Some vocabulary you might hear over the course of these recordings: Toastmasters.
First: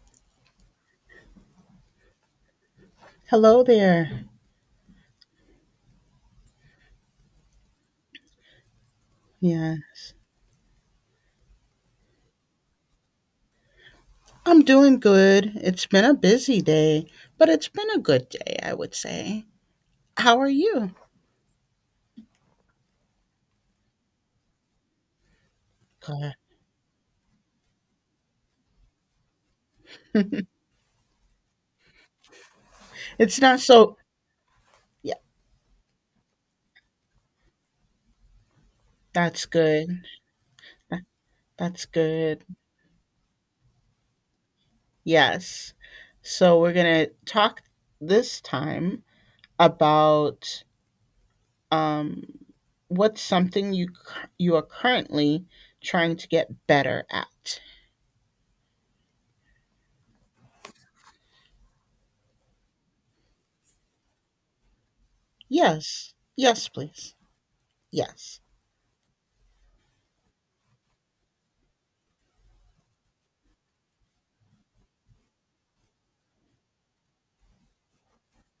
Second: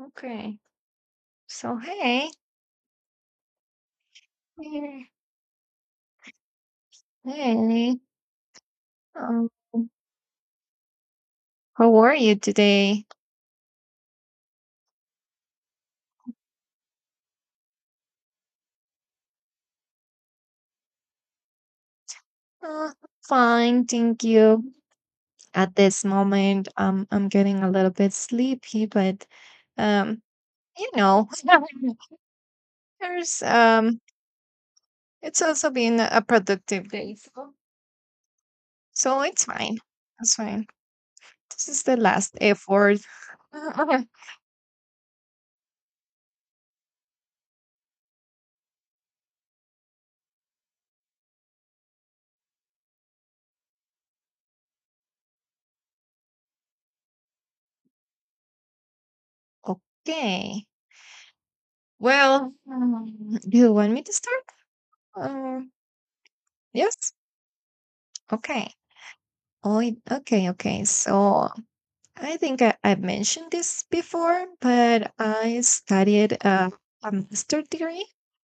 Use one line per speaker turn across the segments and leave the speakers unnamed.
Okay. So, hey.
Hello there.
Hey. Hey. Um,
Yes.
how are you today?
I'm doing good. It's been a busy day, but it's been a good day, I would say. How are you?
Uh, Fine, thank you. At this
Good.
moment, I'm getting a little bit sleepy, but um, you know,
It's
there's
not so, yeah,
it's also been a productive day, so it's
that's
fine.
good.
It's fine.
That-
This is
That's
the last
good.
effort.
Yes. So we're going to talk this time about um what's something you you are currently trying to get better at.
Okay. Well, do you want me to start? Um,
Yes. Yes,
yes.
please. Yes.
Okay. Okay. So I think I've mentioned this before, but I studied a master degree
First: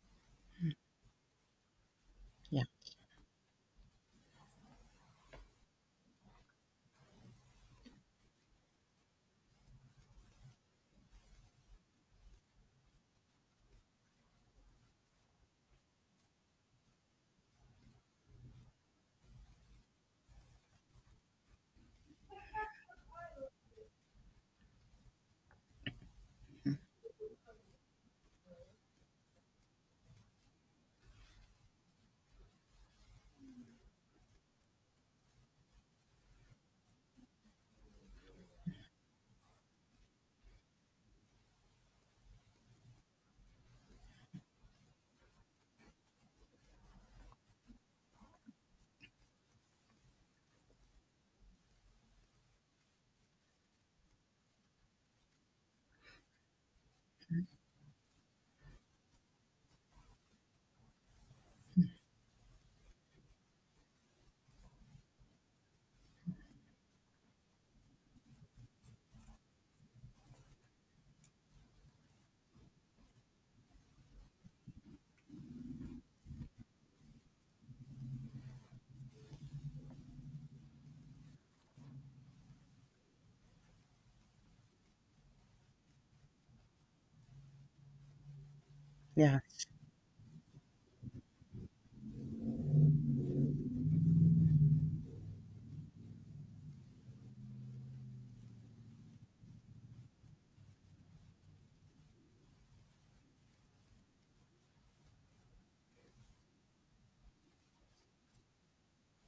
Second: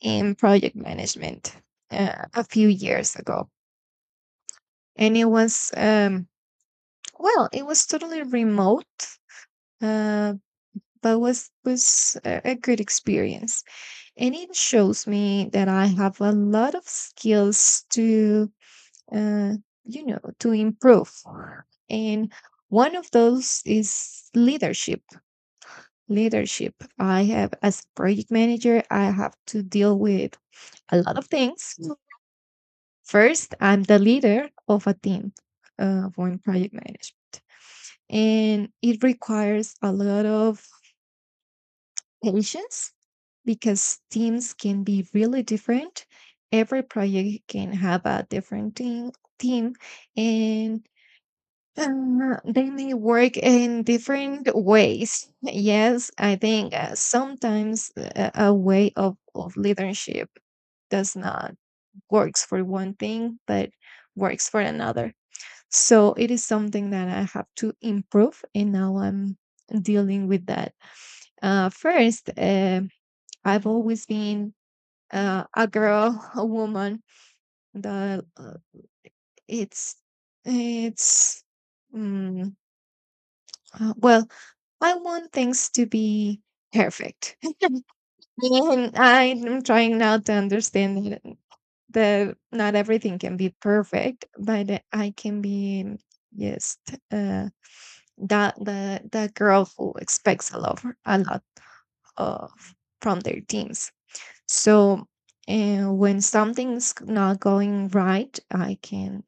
in project management a
Yeah.
few years ago, and it was well, it was totally remote, uh, but was a good experience, and it shows me that I have a lot of skills to uh, to improve. And one of those is leadership. Leadership.
Mm.
I have, as a project manager, I have to deal with a lot of things. Mm. First, I'm the leader of a team of one project management, and it requires a lot of patience because teams can be really different. Every project can have a different team, and they may work in different ways. Yes, I think sometimes a way of leadership does not works for one thing, but works for another. So it is something that I have to improve, and now I'm dealing with that. First, I've always been a girl, a woman. That it's it's mm, well I want things to be perfect. And
Yeah.
I'm trying now to understand that not everything can be perfect, but I can be just uh, that the girl who expects a lot of from their teams. So when something's not going right, I can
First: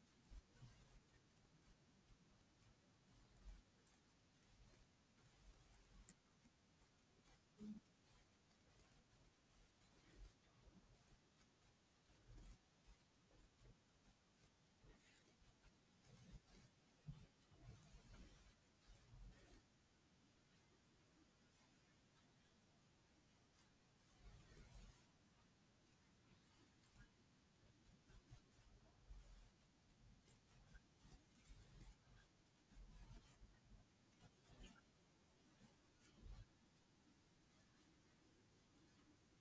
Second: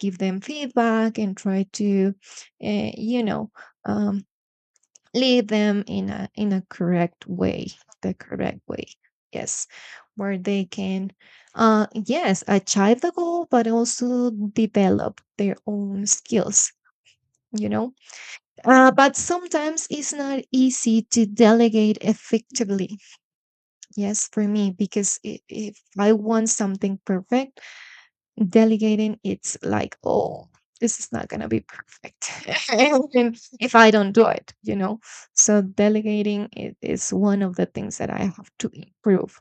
give them feedback and try to, uh, you know, um, lead them in a correct way the correct way, yes, where they can yes achieve the goal but also develop their own skills, you know. But sometimes it's not easy to delegate effectively, yes, for me because if I want something perfect, delegating it's like, oh, this is not going to be perfect and if I don't do it, you know. So delegating is one of the things that I have to improve,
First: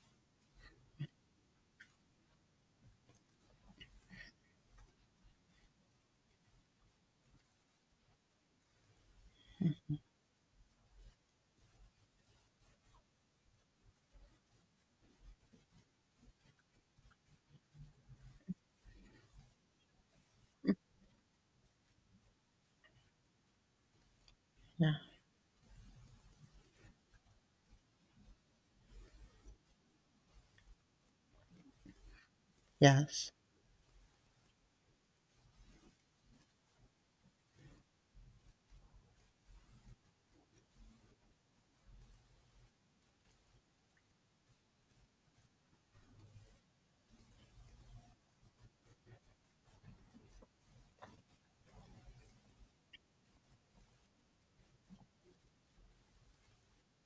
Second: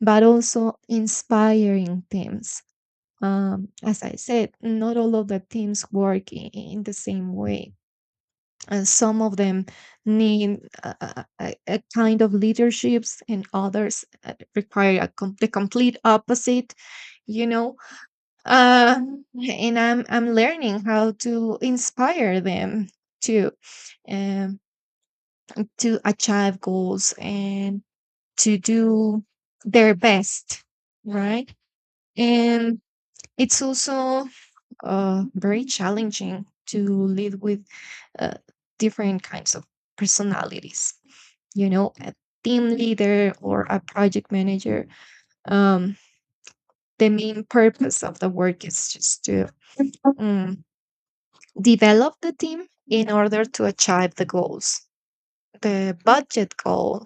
but also inspiring teams. As I said, not all of the teams work in the same way, and some of them need a kind of leaderships and others require a the complete opposite, you know. uh, and I'm learning how to inspire them to um,
Yeah.
to achieve goals and to do their best, right? And
Yes.
it's also very challenging to live with uh, different kinds of personalities. You know, a team leader or a project manager. Um, the main purpose of the work is just to mm, develop the team in order to achieve the goals, the budget goal,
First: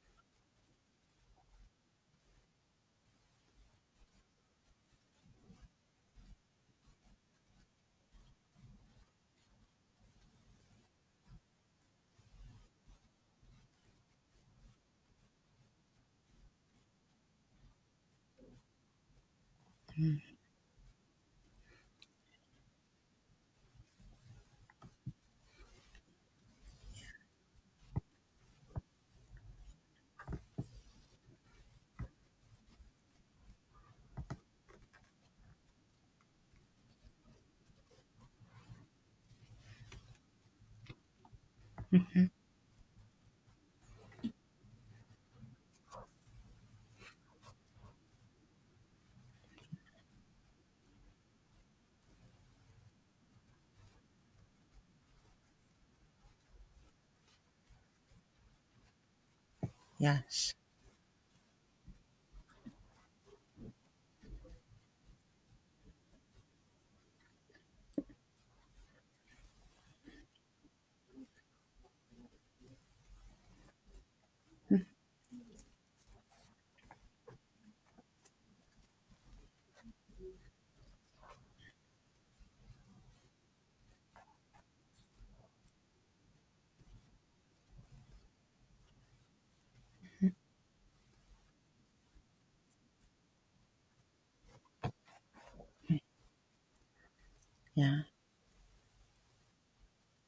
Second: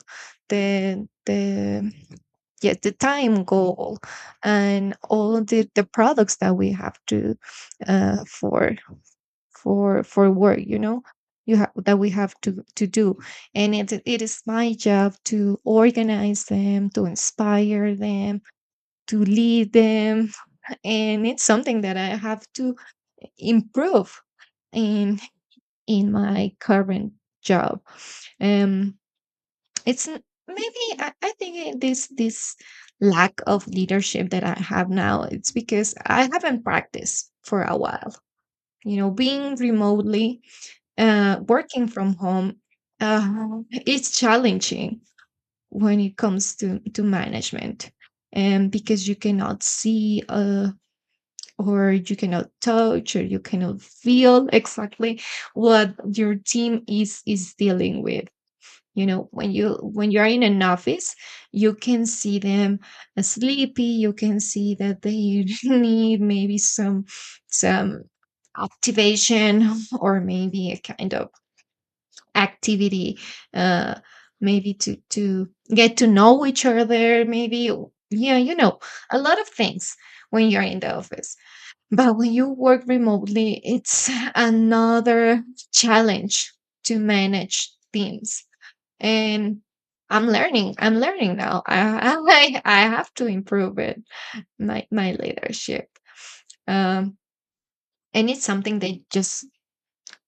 the yeah the time goal and all the products that we have to uh for for work, you know, you have that we have to do. And it is my job to organize them, to inspire them, to lead them, and it's something that I have to improve in in my current job. Um, it's n- Maybe I think this lack of leadership that I have now, it's because I haven't practiced for a while. You know, being remotely, working from
Mhm.
home, it's challenging when it comes to management, and because you cannot see or you cannot touch or you cannot feel exactly what your team is dealing with, you know, when you when you're in
Yes.
an office, you can see them sleepy, you can see that they need maybe some activation or maybe a kind of activity uh maybe to get to know each other maybe, yeah, you know, a lot of things when you're in the office, but when you work remotely, it's another challenge to manage teams. And I'm learning. I'm learning now. I I have to improve it. My leadership. Um,
Yeah.
and it's something that just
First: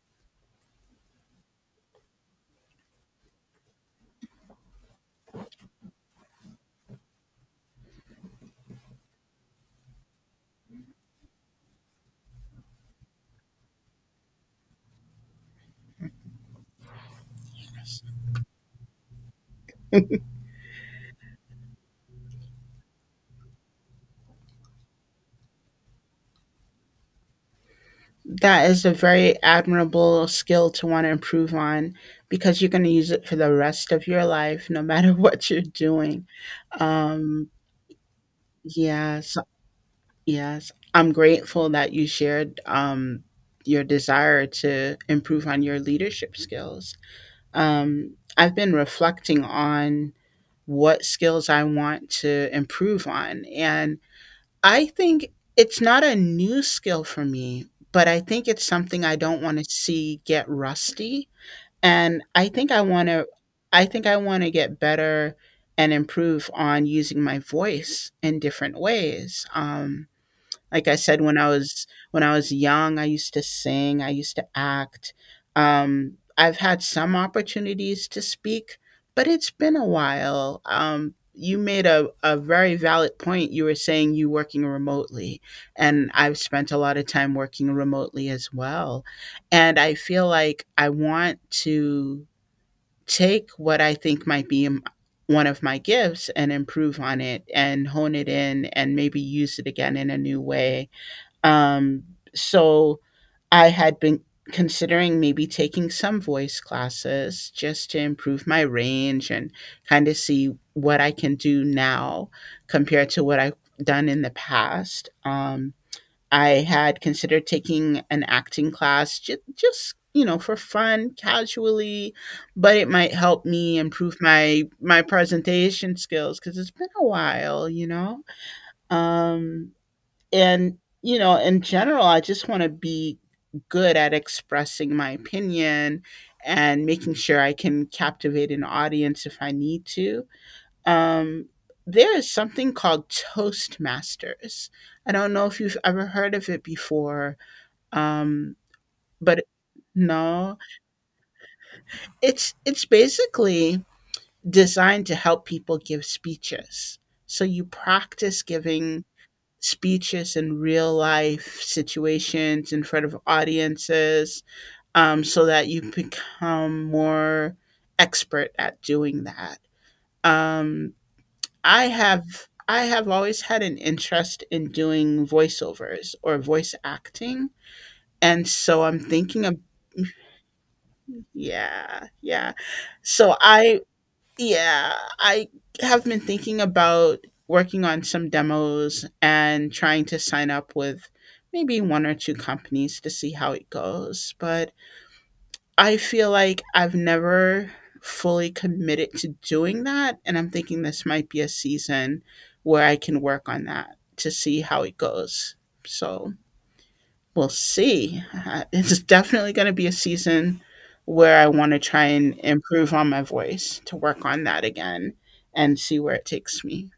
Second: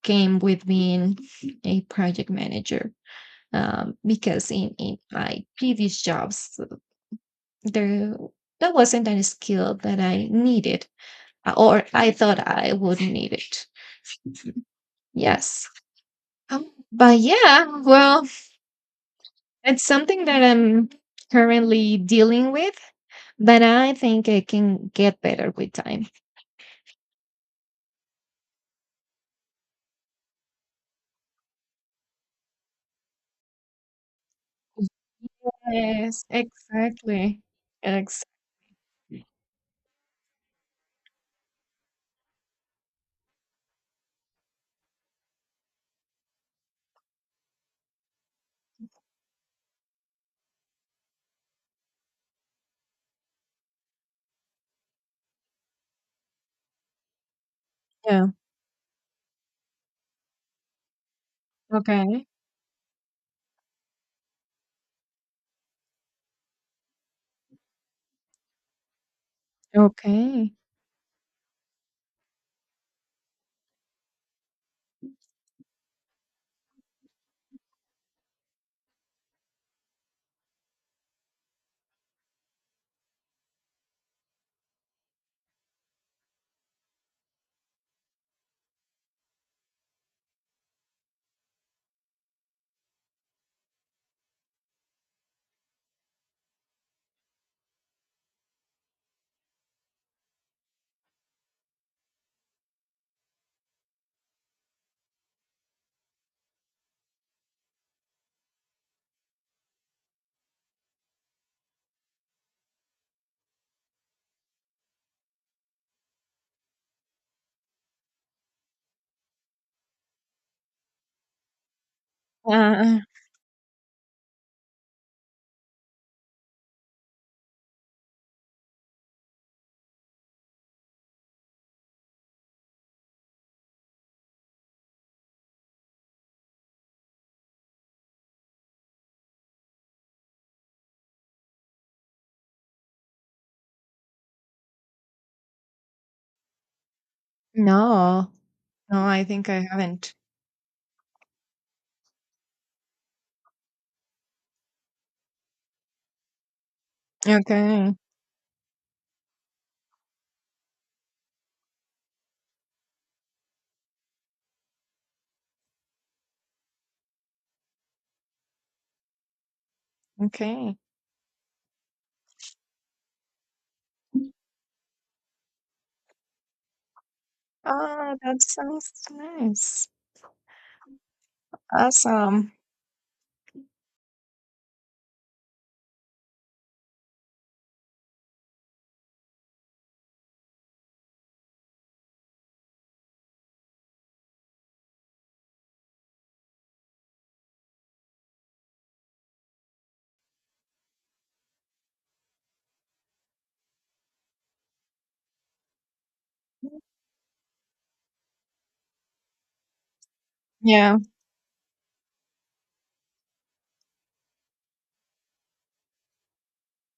came with being a project manager. Because in my previous jobs there, that wasn't a skill that I needed, or I thought I would need it. Yes. But yeah, well, it's something that I'm currently dealing with. But I think I can get better with time.
That is a very admirable skill to want to improve on because you're going to use it for the rest of your life, no matter what you're
Yes,
doing.
exactly.
Um,
Ex
yes. Yes. I'm grateful that you shared your desire to improve on your leadership skills. I've been reflecting on what skills I want to improve on. And I think it's not a new skill for me, but I
Yeah.
think it's something I don't wanna see get rusty, and
Okay.
I think I wanna get better and improve on using my voice in different ways, um,
Okay.
like I said, when I was young, I used to sing, I used to act. I've had some opportunities to speak, but it's been a while. You made a very valid point. You were saying you working remotely, and I've spent a lot of time working remotely as well. And I feel like I want to take what I think might be one of my gifts and improve on it and hone it in and maybe use it again in a new way, um, so I had been considering maybe taking some voice classes just to improve my range and kind of see what I can do now compared to what I've done in the past. I had considered taking an acting class just, you know, for fun, casually, but it
Uh,
might help me improve my presentation skills, cuz it's been a while, you know. Um, and, you know, in general, I just want to be good at expressing my opinion and making sure I can captivate an audience if I need to. Um, there is something called Toastmasters. I don't know if you've ever heard of it before,
no,
um,
no, I
but
think I haven't.
no, it's basically designed to help people give speeches. So you
Okay.
practice giving speeches in real life situations in front of audiences, so that you become more expert at doing that,
Okay.
um, i have I have always had an interest in doing voiceovers or voice acting,
Ah, that
and so
sounds
I'm thinking of,
nice.
yeah, yeah,
Awesome.
so i, Yeah, I have been thinking about working on some demos and trying to sign up with maybe one or two companies to see how it goes. But I feel like I've never fully committed to doing that. And I'm thinking this might be a season where I can work on that to see how it goes. So we'll see. It's definitely going to be a season
Yeah,
where I want to try and improve on my voice to work on that again and see where it takes me.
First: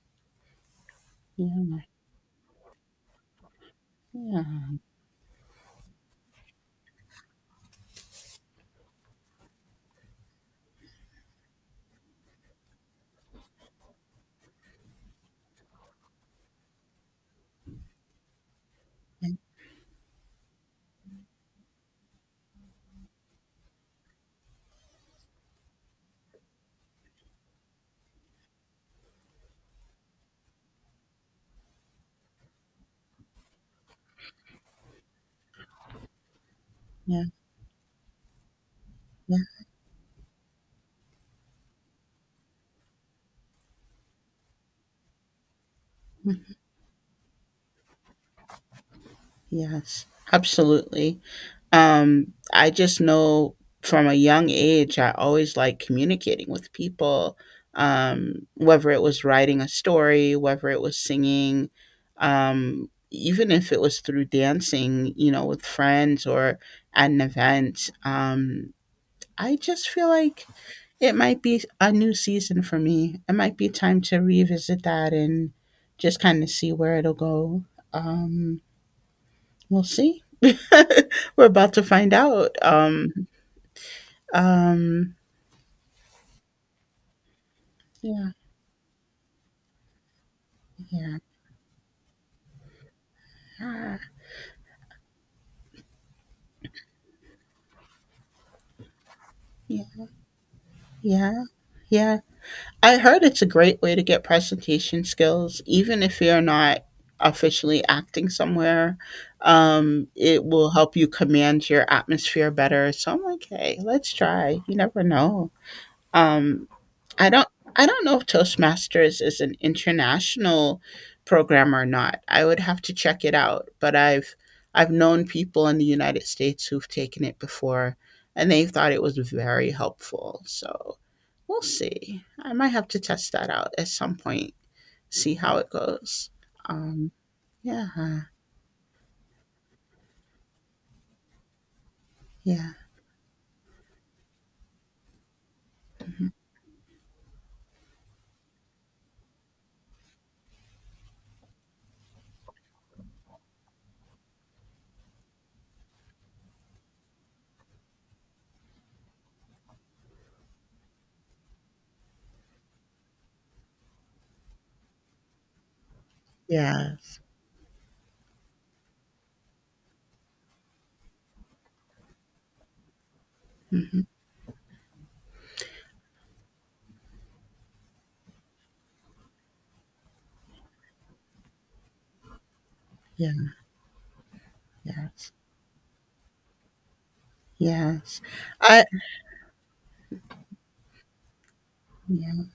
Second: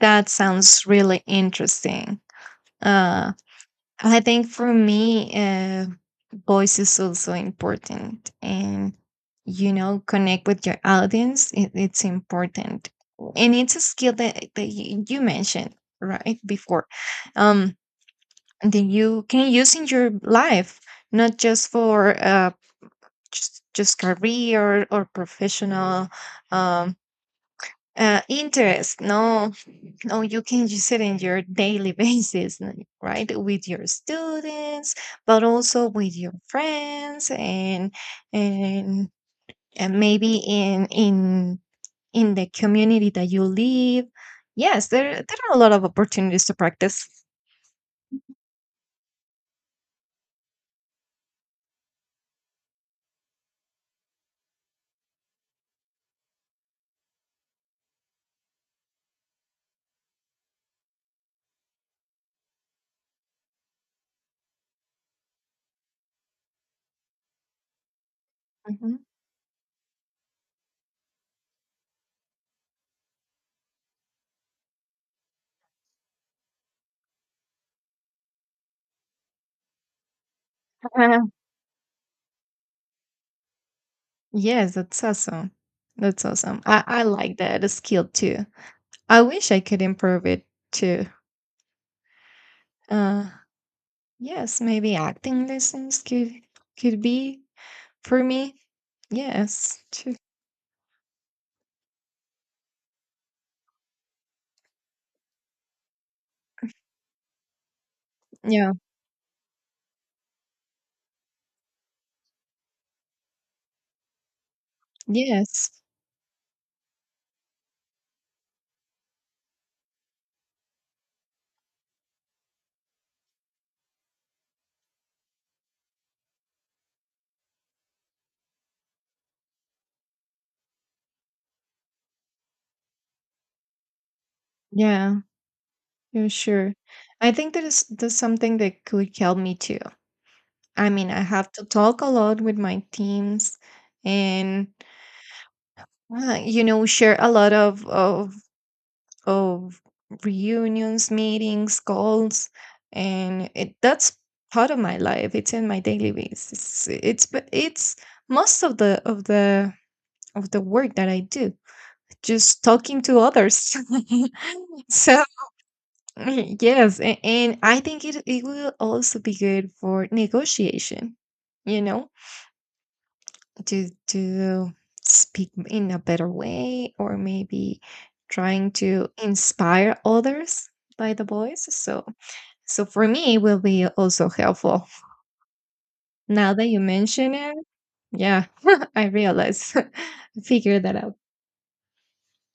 that sounds really
Yeah,
interesting. Uh I think
yeah,
for me, voice is also important, and you know, connect with your audience. It's important, and it's a skill that you, you mentioned right before, um, that you can use in your life, not just for just career or professional um interest, no, no, you can use it in your daily basis right with your students but also with your
yeah,
friends and,
yeah.
and, maybe in in the community that you live. Yes, there are a lot of opportunities to practice.
Yes, absolutely. I just know from a young age, I always liked communicating with people, whether it was writing a story, whether it was singing, even if it was through dancing, you know, with friends or at an event.
Mhm.
I just feel like it might be a new season for me. It might be time to revisit that and just kind of see where it'll go. Um, We'll see. We're about to find out.
Yes, that's
Um,
awesome. That's awesome. I like that a skill
yeah,
too. I wish I could improve it too.
yeah,
Uh,
yeah,
yes, maybe acting lessons could be for me. Yes,
yeah,
too.
yeah, yeah. I heard it's a great way to get presentation skills, even if you're not officially acting
Yeah.
somewhere. It will help you command your atmosphere better. So I'm like, hey, let's try. You never know.
Yes.
Um, I don't I don't know if Toastmasters is an international program or not. I would have to check it out, but I've known people in the United States who've taken it before and they thought it was very helpful. So, we'll see. I might have to test that out at some point,
Yeah.
see how it
Yeah.
goes.
Sure.
Um,
I think that is
yeah.
that's
Huh.
something that could help me too. I mean, I have to talk a lot with
Yeah.
my teams, and
Mhm.
you know, share a lot of reunions, meetings, calls, and it that's part of my life. It's in my daily basis. It's but it's most of the of the work that I do, just talking to others. So yes,
Yes.
and I think it it will also be good for negotiation. You know,
Hmm.
to speak in a better way or maybe trying to inspire others by the voice. So so for me it
Yeah.
will be also helpful
Yes.
now that you mention it.
Yes.
Yeah.
I,
I realize, I figured that out.
yeah.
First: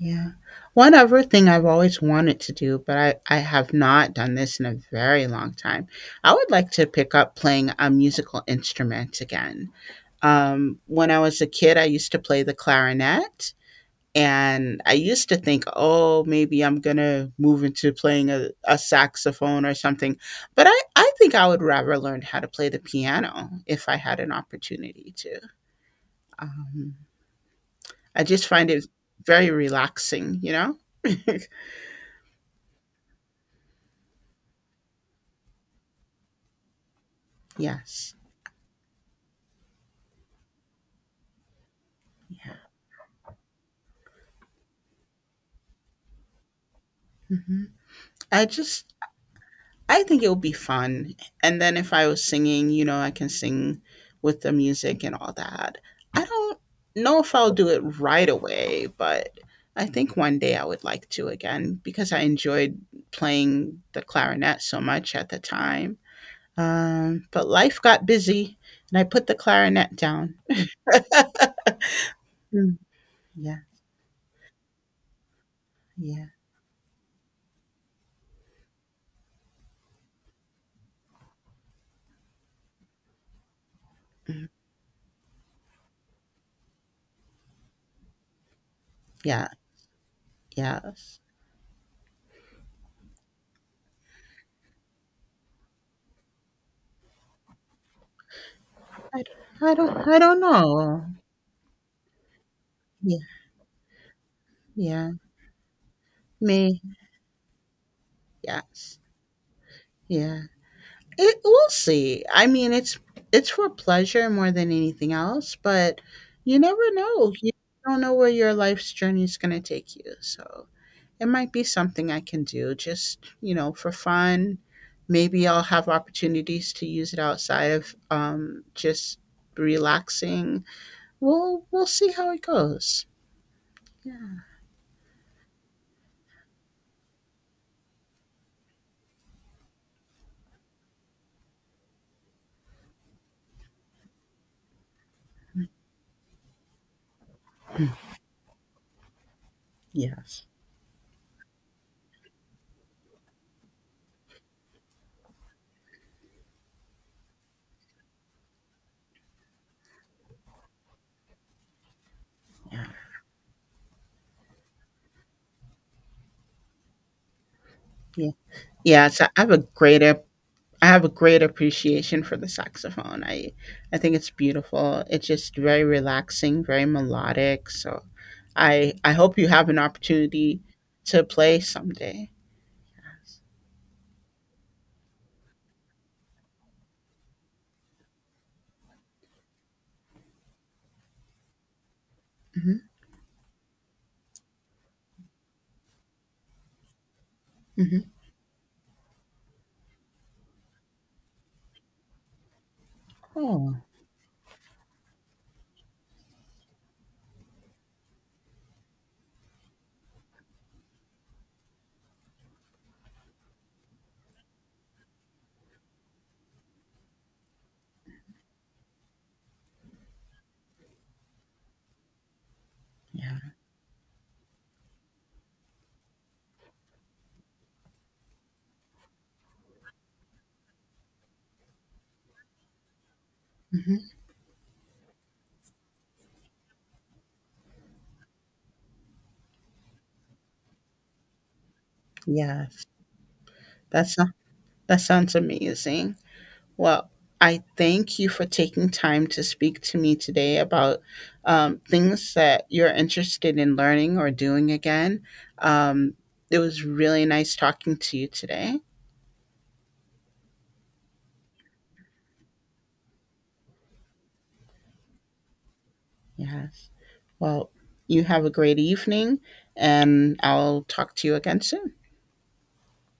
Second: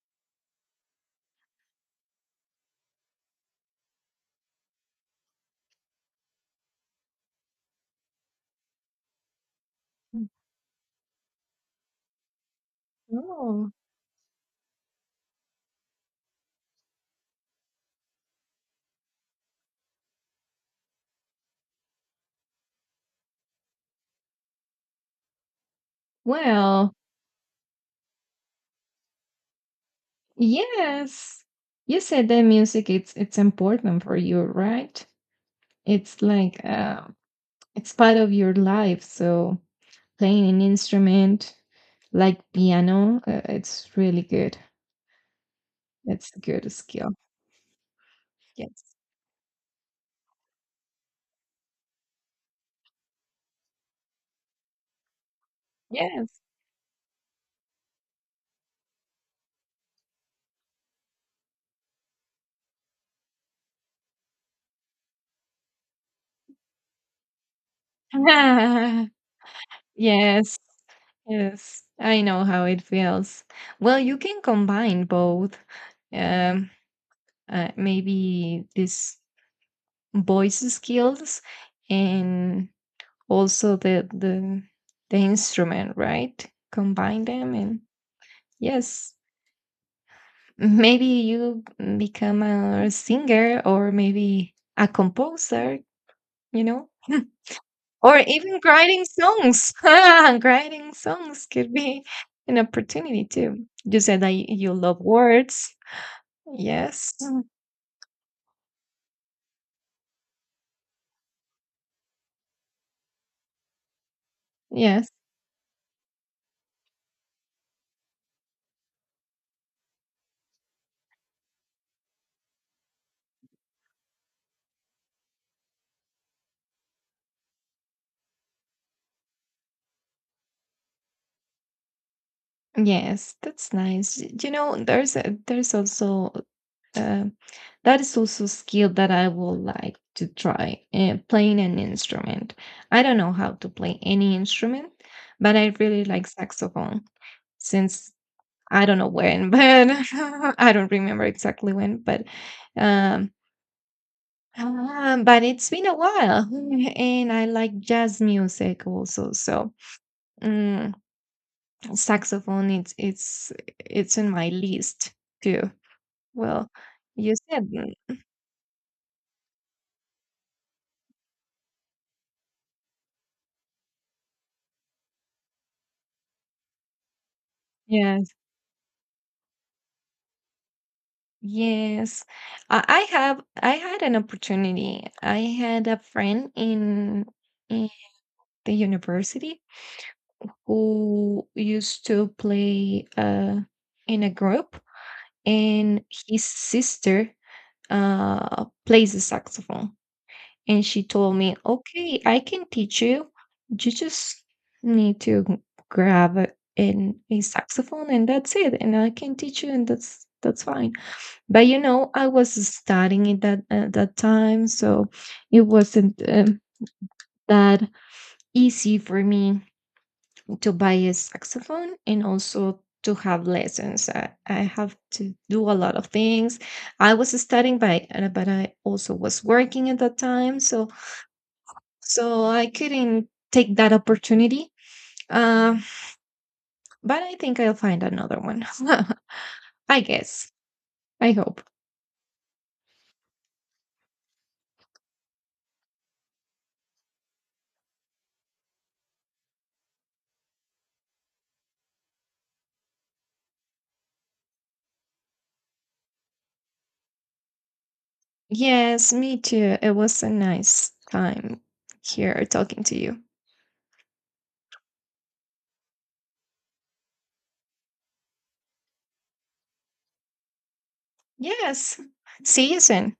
Yeah. One other thing I've always wanted to do, but I have not done this in a very long time. I would like to pick up playing a musical instrument again. When I was a kid, I used to play the clarinet,
Oh,
and I used to think, oh, maybe I'm going to move into playing a saxophone or something. But I think I would rather learn how to play the piano if I had an opportunity to.
well,
Um, I just find it very relaxing, you know?
yes, you said that music, it's important for you, right? It's like, it's
Yes.
part of your life. So playing an instrument like
Yeah.
piano, it's really good. It's a good skill.
Hmm. I
Yes.
just, I think it would be fun. And then if I was singing, you know, I can sing with the music and all that. I
Yes.
don't know if I'll do it right away, but I think one day I would like to again because I enjoyed playing the clarinet so much at the time. But life got busy and I put the clarinet down.
Yes. Yes. I know how
Mm.
it feels.
Yeah.
Well, you can combine both.
Yeah.
Um, Maybe these voice skills and also the
Mm.
the the instrument, right? Combine them and yes,
Yeah.
maybe
Yes.
you become a singer or maybe a composer, you know, or even writing
I,
songs.
I don't
Writing
know.
songs could be an
Yeah.
opportunity too. You said that you love
Yeah.
words.
Me,
Yes. Mm.
yes. Yeah. It, we'll see. I mean, it's for pleasure more than
Yes.
anything else, but you never know. You don't know where your life's journey is gonna take you. So it might be something I can do, just, you know, for fun. Maybe I'll have opportunities to use it outside of, um, just relaxing. We'll see how it goes.
Yes, that's nice.
Yeah.
You know, there's there's also uh, that is also a skill that I would like to try, playing an instrument. I don't know how to play any instrument, but I really like saxophone since I don't know when, but
Yes.
I don't remember exactly when, um, but it's been a while, and I like jazz music also. So mm, saxophone,
Yeah.
it's it's in my list too. Well, you said mm,
Yeah. Yeah. So I have a great appreciation for the saxophone. I think it's beautiful. It's just very relaxing, very melodic. So
yes.
I hope you have an opportunity to play
Yes,
someday.
I have. I had an opportunity. I had a friend in the university who used to
Hmm.
play in a group, and his sister
Hmm.
plays the saxophone. And she told me, "Okay, I can teach you.
Oh,
You just need to grab a saxophone, and that's it. And I can teach you, and that's fine." But you know, I was studying it that at that time, so it wasn't that easy for me to buy a saxophone and also to
yeah.
have lessons. I have to do a lot of things. I was studying, but but I also was working at that time, so so I couldn't take that
Hmm.
opportunity. Uh, but I think I'll find another one. I guess. I hope.
Yes, that's that sounds amazing. Well, I thank you for taking time to speak to me today about, things that you're interested in learning or doing again. Um, it was really nice talking to you today.
Yes, me too. It was a nice time here talking to you.
Yes. Well, you have a great evening, and I'll talk to you again soon.
Yes. See you soon.